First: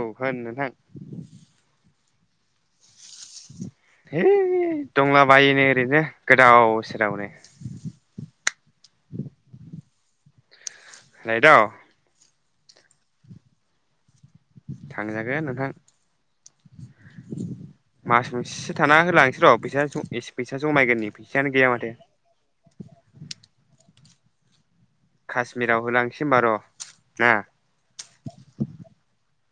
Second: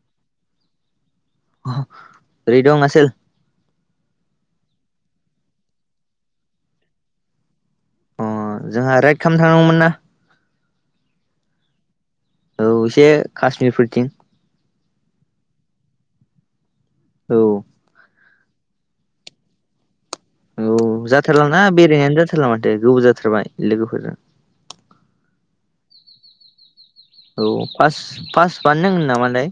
औ होन नोंथां। बोरै दं आसोल? है दंला बायो नै ओरैनो गोदाव सोरावनो। अ जोंहा राइड खामनो थांनांगौमोन ना। राइडाव? औ एसे काश्मिरफोरथिं। थांजागोन नोंथां। औ। मास मोनसे थाना होलांसै र' फैसा ज औ जाथारलाना बेरायनायानो जाथारला माथो गोबाव जाथारबाय लोगोफोरजों। कास्मिराव होलांसै होमबा र'। ना औ फास फास बानाय नांगोन नामालै?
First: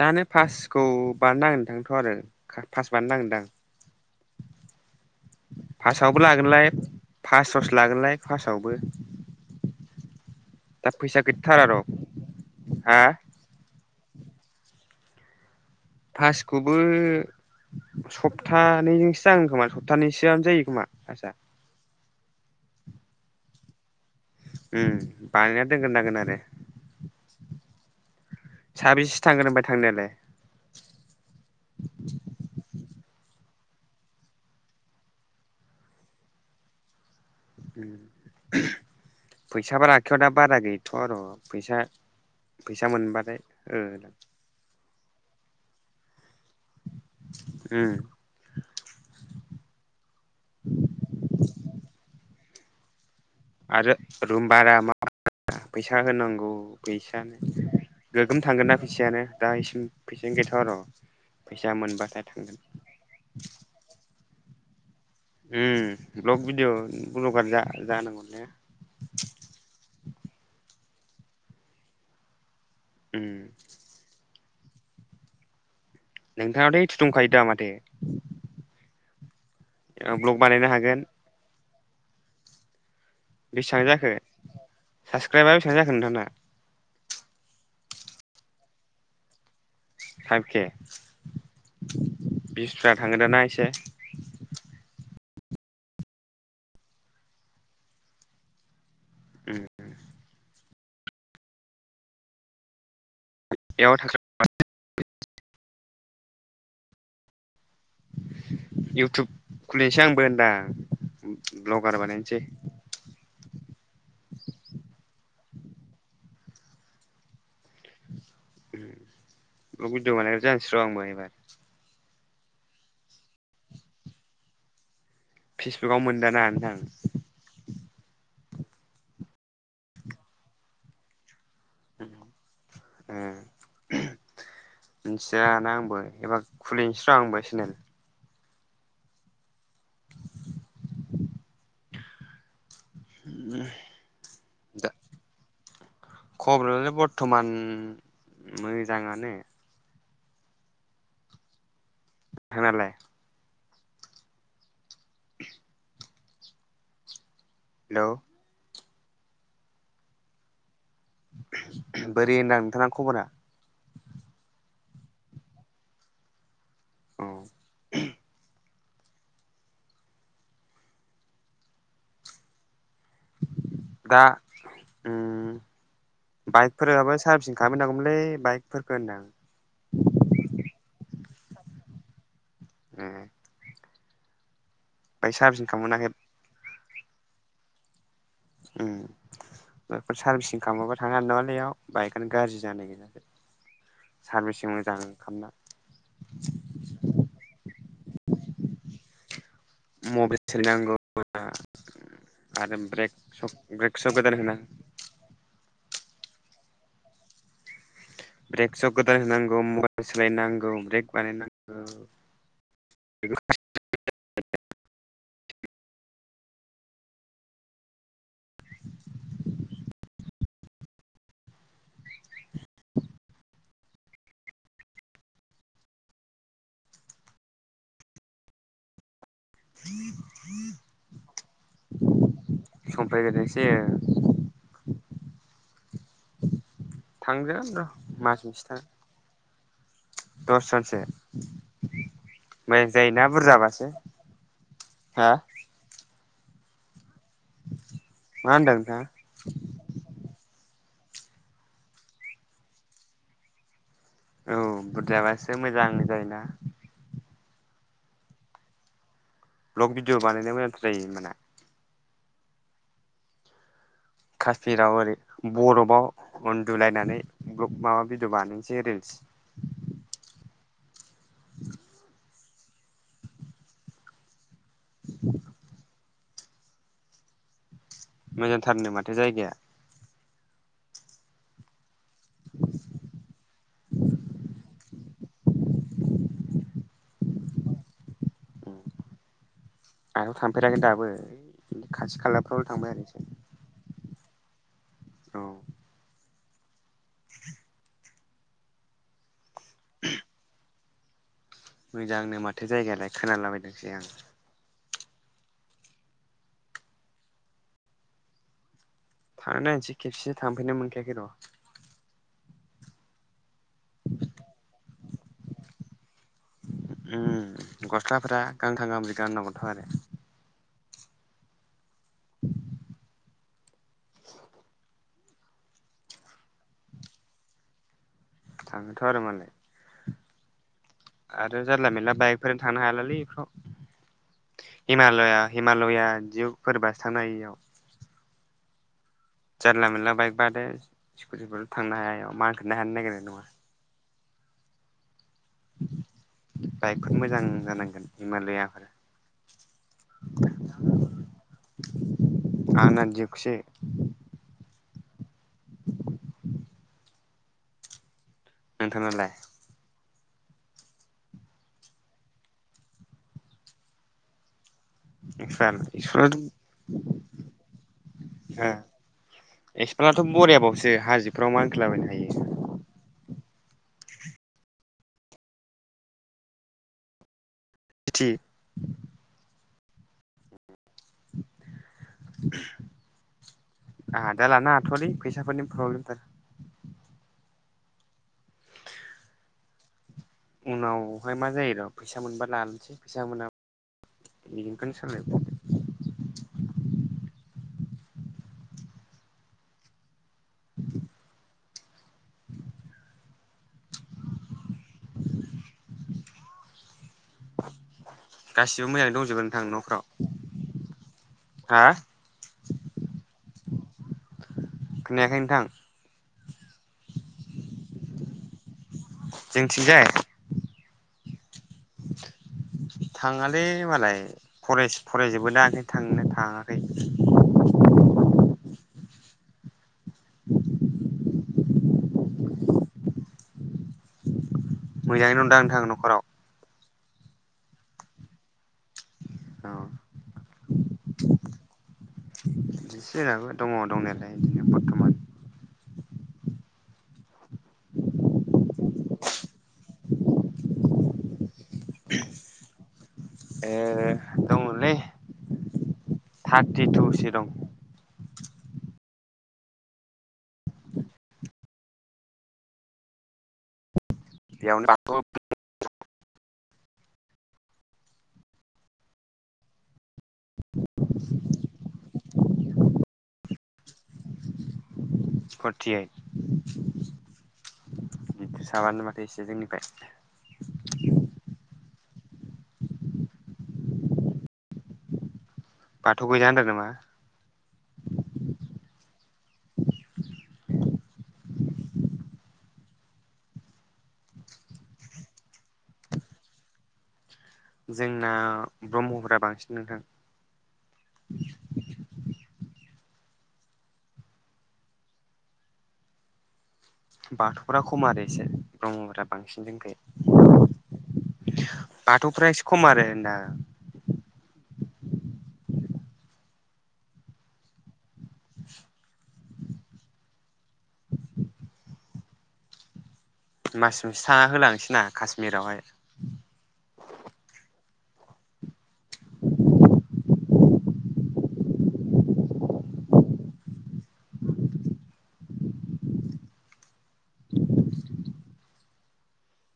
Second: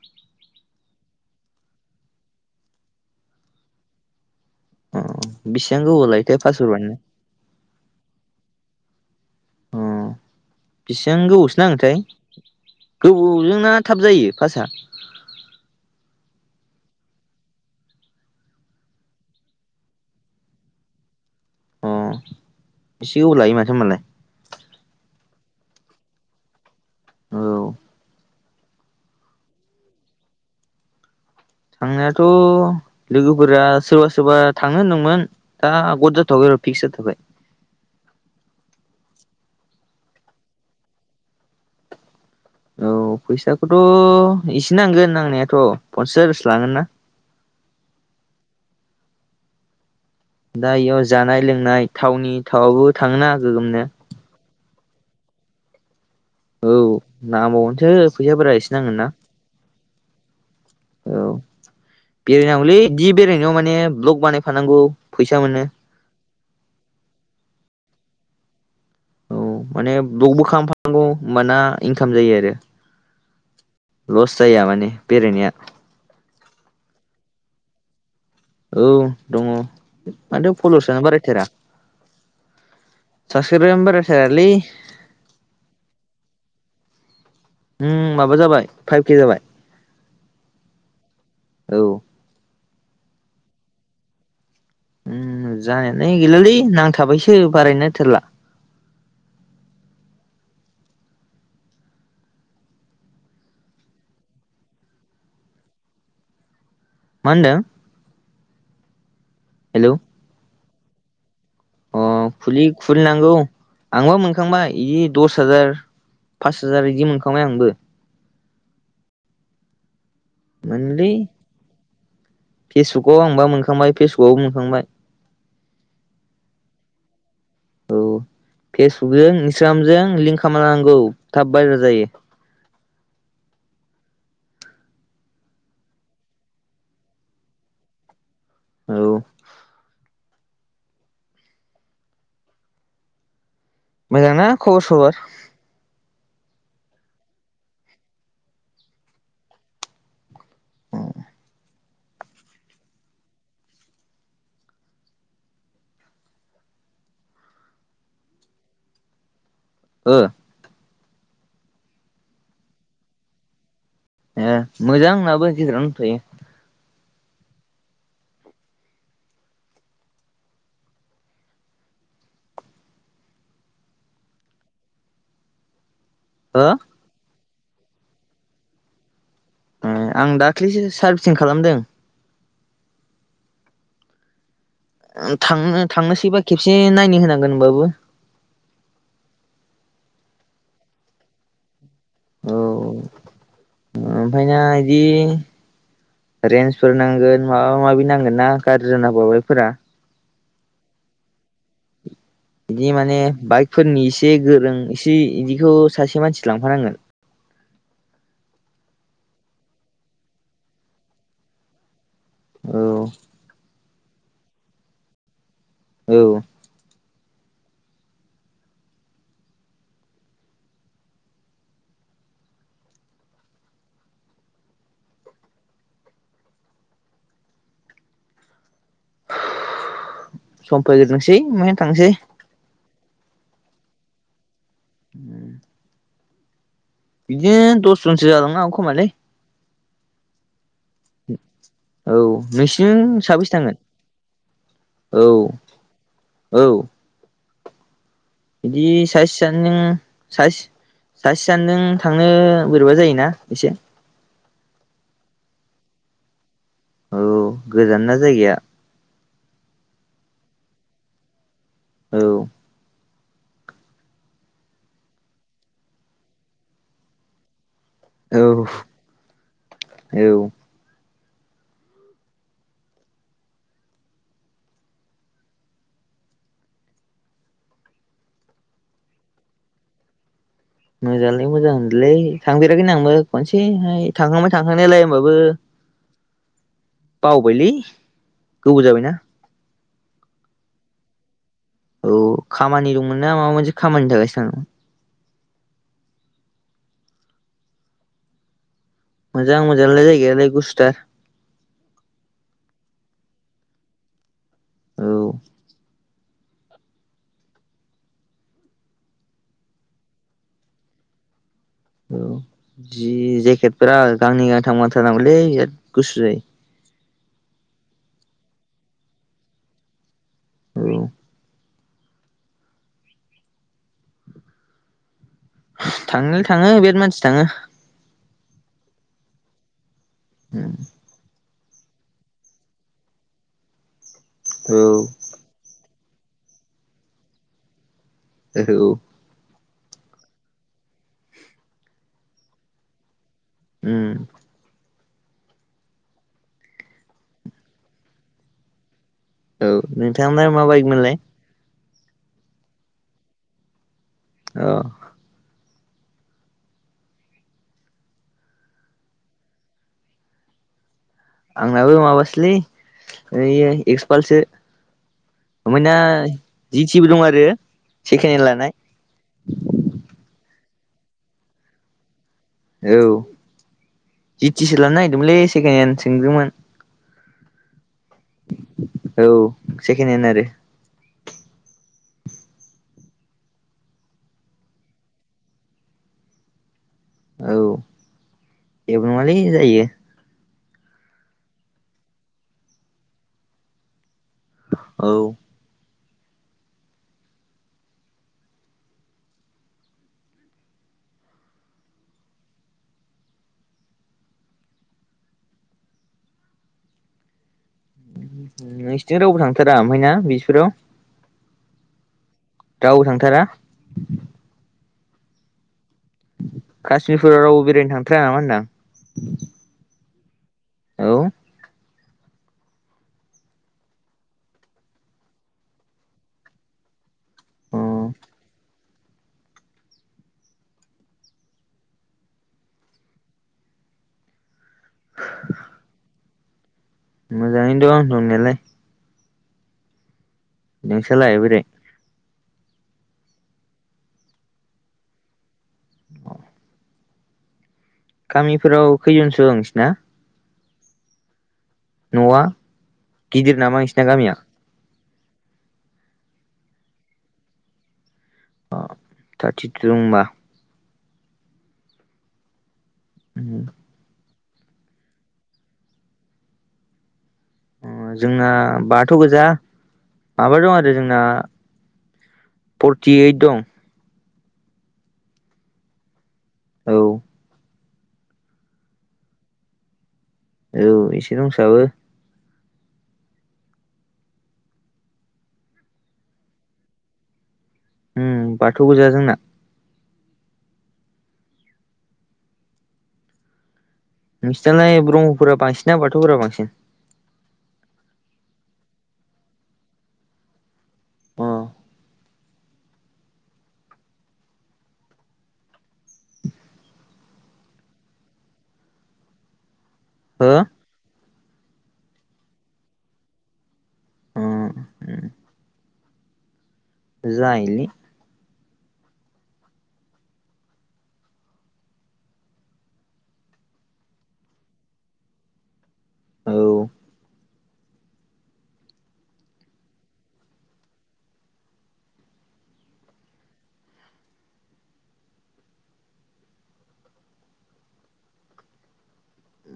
जानो फासखौ बानाय नांगोनदांथ' आरो फास बानाय नांगोनदां। अ। बेसेबां गोबाव फास्स्टआवबो लायोथाय पासफोर लागोनलाय बानायनो फास सस लागोनलाय फास्सआवबो। बिसिबां गोबावसो र' नांगोनथाय हा गोबावजोंना थाब जायो फासआ। फासिखौबो। सप्तानैजोंसो जागोन खोमा सप्तानैसोआनो जायो खोमा आचसा। अ एसे गोबाव लायो माथो होनबालाय। उम बायाथाखना आरो। औ। साबेसे थांगोन फ्राय थांनायालाय। थांनायाथ'। लोगोफोरा सोरबा सोरबा थाङनो होनदोंमोन दा गद जाथ'वबाय र' फिक्स जाथ'बाय। फैसााब आखायाव दा बारा गैथ' आरो' फैसा। फैसा औ मोनबाथाय होगोन फैसाखौथ' एसे नांगोन नांनायाथ' पन्सास। जांगोनना। दा इयाव जानाय लोंनाय थावनि थावआबो थ। आरो रुम बारा मा फैसा। फोथा होनांगौ औ फैसायानो नांबावगोनसो गोगोम फैसाफोरा थांगोन एसे ना नांगोन फैसायानो दा इसिम फैसायानि गोथां। औ बेरायनांगौलै बि बेरायनायाव माने ब्लक बानायफानांगौ। फैसा मोनो ब्लग भिडिअ' ब्लगार जानांगौ ने। गौ होनबाना इनकाम जायो आरो। उम। लस जाया माने बेरायनाया। नोंथाङााथ' थुदुंखायोदा माथे। औ दङ माथो बानायनो हागोन पलिउसानो बारायथेरा। [unintelligible] उम बेसेबां जाखो साबसक्राइबा बेसेबां जाखो नोंथांना माबा जाबाय फाइभ के जाबाय। सारके औ बिसफ्रा थाङो दाना एसे। उम जानायाल गैलालै नांथाबायसो बारायनो थेरला उम। [unintelligible] मा होनदों। इउटुब हेलौ खुलिसै आंबो होनदां। ब्लगार अ बानायनोसै खुलि खुलिनांगौ आंबो मोनखांबाय इ दस हाजार पास हाजार इदि मोनखांबाय आंबो। औ उइद्र बानायग्रा जानसै रं आंबो एबार। फेसबुकआव आंबा मोनखांबाय फेसबुकावबो मोनखांबाय। फेसबुकाव मोनदाना नोंथां। औ फेसबुकजों इन्सटाग्रामजों लिंक खालामना लानांगौ थाब भाइरेल जायो। ए। मिथियाना आंबो एबा खुलिनोसै र आंबो चेनेल। औ। [inaudible] मोजां ना खबर दा सबर। खबरालाय बरथमान मोजाङानो। थांयालाय। हेलौ। ओ। बोरै होनदां नोंथाङा खबरा। ए मोजां आंनाबो गेजेरावनो दंथयो। औ। दा ओम हो बाइकफोराबो सारभिसिं। आहाबो नागौमोनलै बाइकफोरखो होनदां ए आं दाख्लिसो सारभिसिं खालामदों ए ओ बाइक सार्भिसिं थांनो खालाममोनाखै थांनोसैबा खेबसे नायनो होनांगोन होनबाबो ओं बेफोर सारभिसिं खालामाबा थांनो हानाय नङालै बेयाव बाइकआनो गाज्रि जानो नागिरो [unintelligible] ओमफाय ना बिदि रेन्सफोर नांगोन माबा माबि नांगोन ना गाज्रि जाना होबा बाइकफोरा [unintelligible] बिदि ब्रेक माने सक ब्रेक बाइकफोरनि सक इसे गोदान होना गोरों इसे इदिखौ सासे मानसि लांफानांगोन ब्रेकसौ गोदान होनांगौ मबाइल सोलायनांगौ ब्रेक बानायनांगौ औ औ सम फैग्रोथोंसै ओफ्राय थांसै सम फैग्रोथोंसै ओ ओं [inaudible] थांगोन बिदिनो र' दस जनसो जालांनो हागौ खोमालै दस जन औ नोंसिनिजों जायोना साबेसे थांगोन बुरजाबासो औ हा औ मा होनदों बिदि नोंथाङा साइसे सानैजों साइस सासे सानैजों थांनो बोरैबा जायोना एसे औ बुरजाबासो मोजां जायोना औ गोजान ना जायगाया ब्लक भिडिअ बानायनो मोजांथार जायो होमबाना औ खासफिराव ओरै बरफआव उन्दुलायनानै माबा भिदिअ औ बानायसै रिल्स। औ [inaudible] मोजांथारनो माथो जायगाया। मोजाङालाय मोजांनोलै थांफेराखैना आंबो खनसेहाय थांखांबाय थांखांनायालाय होमबाबो बावबायलै गोबाव जाबायना। आंथ' थांफेराखैनो दाबो। खाथि औ खालाफ्रावल' थांबाय खामानि आरो एसे दंमोन ना माबा मोनसे खामानिनि थाखायसो थाङो। औ [inaudible] मोजां मोजाङालाय जायगायालाय गुसुथार मोजांनो माथो जायगायालाय खोनालाबायदोंसो आं औ थांनाय नायनोसै खेबसेसो थांफेरनो मोनखायाखै र' औ जि जेकेटफोरा गांनै गांथाम थारनांगौलै बिराद गुसु जायो उम गस्लाफोरा गांथाम गांब्रै गाननांगौथ' आरो औ थांनायालाय थाङो बेराद मानसि थाङो। थाङोथ' आरो मालाय [inaudible] आरो जारला मेरला बाइकफोरजों थांनो हालालै इफोराव औ हिमालया हिमालया दाउकफोरबासो थांनो हायो इयाव ओहो औ। जानला मोनला बाइक बाद हो स्कुटिफोरथ' थांनो हाया एयाव मानखोनोनो हानो नागेरनाय नङा। [inaudible] बाइकफोर मोजां जानांगोन हिमालयाफोर। औ नोंथांना मा बाकमोनलाय? आना दिउकसो। औ। नोंथांनालाय? आंनाबो माबासोलै ओइयो एक्सपालसो। एक्सपाल ओमबायना एक्सपालाथ' जिथिबो दं आरो सेकेन हेन ओ लानाय। एक्सपालाथ' बरियाबावसो हाजोफ्राव मानखोलाबायनो हायो। औ जितिसो लानो नागिरदोंमोनलै सेकेन हेन सोंहैदोंमोन। [unintelligible] सेखेन हेन आरो। [inaudible] आंहा दा लानो हाथ'आलै फैसाफोरनि फ्रब्लेमथार। औ एबो नङालै जायो। उनावहाय मा जायो र' फैसा मोनबा लानोसै फैसा मोना औ [unintelligible] गासिबो मोजाङै नोंसिथिं रावबो दंजोबो नोंथां थांथारा ओमफाय न'फ्राव ना बिसफोराव? हा? रावबो थांथारा? खोनायाखै नोंथां? खासमिरफोराव रावबो बेरायनो थांथारा नामा होनदां? जोंथिंजाय? औ। थाङालै मालाय फरायस-फरायजोबोना ओंखायनो थांनो थाङाखै। अह। मोजाङैनो दं दा नोंथां न'खराव मोजाङैनो दं दंनायालाय औ नोंस्रालाय बोरै बिदि जेंनाबो दङ दंनायालाय बिदिनो बरथमान औ गामिफोराव खैजनसो दं नोंसोरना न'आ गिदिर ओ नामा नोंसिना गामिया दङलै थार्टिटुसो दं अ थारटिथु दं होनबा उम एयाव [inaudible] ओ जोंना बाथौ गोजा माबा दं आरो जोंना फर्टिओइट दं फरटिओइट औ बे साबानो माथो एसे जोंनिफ्राय औ एसे दंसाबो बाथौगोजा होनदों नामा उम बाथौ गोजा जोंना नोंसिनालाय ब्रह्मफोरा बांसिनना बाथौफोरा बांसिन जोंना ब्रह्मफोरा बांसिन नोंथां अ बाथौफ्रा खम आरो इसे ब्रह्मफोरा बांसिन जोंखै हो? बाथौफोरा एसे खम आरो होनदां। अ जायोलै मास मोनसे थाना होलांसैना कश्मिरावहाय औ [unintelligible]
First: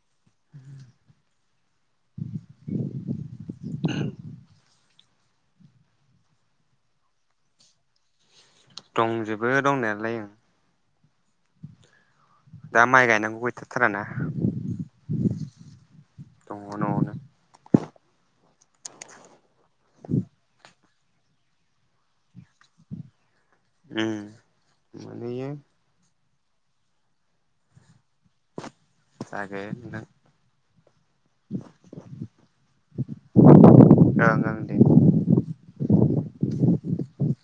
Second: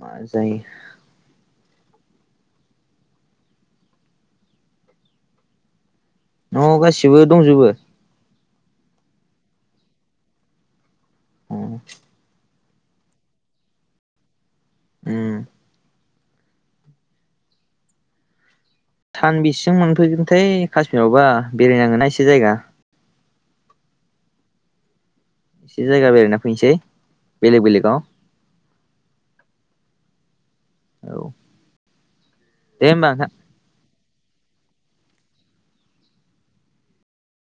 मा जायो न'आव गासिबो दंजोबो दंजोबो दंनायालाय ओं उम दा माइ गायनांगौ गैथ'थाराना उम दङ न'आवनो सानबेसेजों मोनफैगोनथाय कश्मिरावबा बेरायनांगोना एसे जायगा उम मोनहैयो एसे जायगा बेरायना फैनोसै बेलेग बेलेगाव जागोन नोंथां। औ दे होमबा नोंथां। ओं ओं दे।